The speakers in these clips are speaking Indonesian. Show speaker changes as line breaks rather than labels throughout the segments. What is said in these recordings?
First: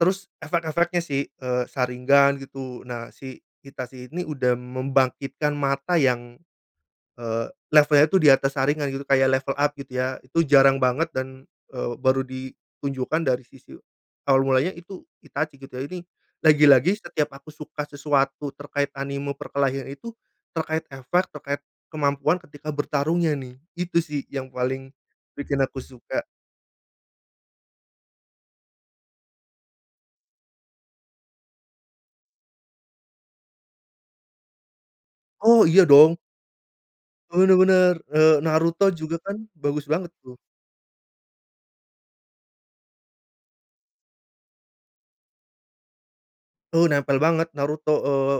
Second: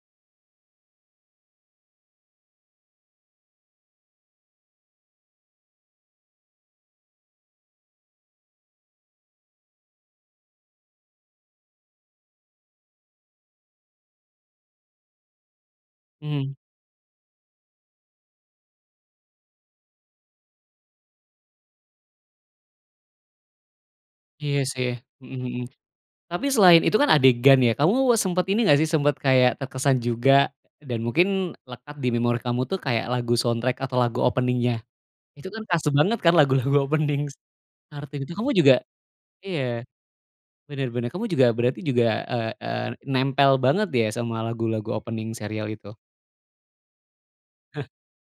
Terus, efek-efeknya sih. Eee, Sharingan, gitu. Nah si Itachi ini udah membangkitkan mata yang, eee, levelnya tuh di atas Sharingan, gitu. Kayak level up, gitu ya. Itu jarang banget, dan, eee, baru ditunjukkan dari sisi awal mulanya itu Itachi, gitu ya. Ini,
Mmm.
lagi-lagi setiap aku suka sesuatu terkait anime perkelahian itu, terkait efek, terkait kemampuan ketika bertarungnya nih, itu sih yang
Iya, sih.
paling
Mhm
bikin
mhm.
aku suka.
Tapi selain itu kan, adegan ya? Kamu sempet ini nggak sih, sempet kayak terkesan juga, dan mungkin lekat di memori kamu tuh, kayak lagu soundtrack atau lagu opening-nya? Itu kan
Oh, iya
kerasa
dong.
banget kan lagu-lagu opening. s
Benar benar.
Naruto yang itu
Eee,
kamu juga
Naruto juga kan
iya.
bagus banget, tuh.
Bener bener. Kamu juga, berarti juga, eee eee, nempel banget, ya sama lagu-lagu opening serial itu?
Eee, nempel banget Naruto. Eee,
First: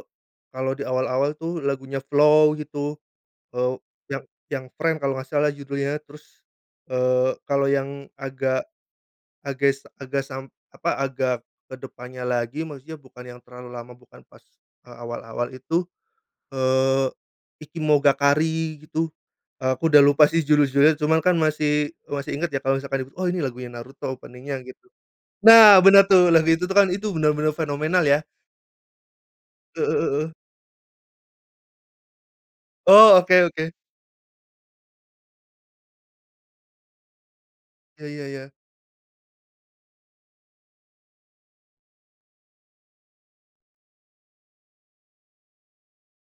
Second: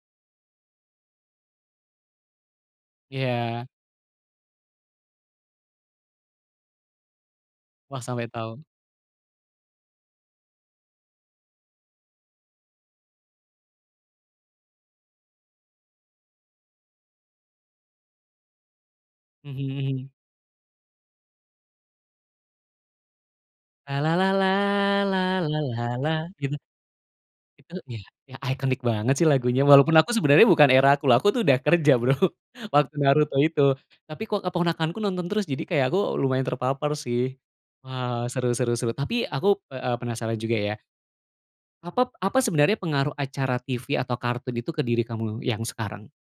kalau di awal-awal tuh, lagunya FLOW gitu.
Iya.
Eee, yang yang Friend kalau nggak salah, judulnya. Terus, eee, kalo
Wah,
yang
sampai tahu.
agak ages agas sam apa, agak ke depannya lagi, maksudnya bukan yang terlalu lama, bukan pas, eee, awal-awal itu, eee, Ikimonogakari, gitu.
Mhm
Aku udah
mhm.
lupa sih judul-judulnya, cuman kan masih masih inget ya. Kalo misalkan itu, "Oh! Ini lagunya Naruto, opening-nya," gitu. Nah, benar tuh. Lagu
Gitu?
itu tuh kan, itu bener-bener
Itu ya
fenomenal, ya.
ya, iconic banget sih, lagunya.
Heeh
Walaupun aku
heeh.
sebenarnya, bukan era aku loh. Aku tuh udah kerja Bro, waktu
Oh.
Naruto
Oke
itu.
oke.
Tapi kok keponakanku nonton terus? Jadi kayak, aku lumayan terpapar sih.
Ya
Wah.
ya
Seru
ya.
seru seru. Tapi aku, eee, a penasaran juga, ya apap apa sebenarnya, pengaruh acara TV atau kartun itu, ke diri kamu yang sekarang?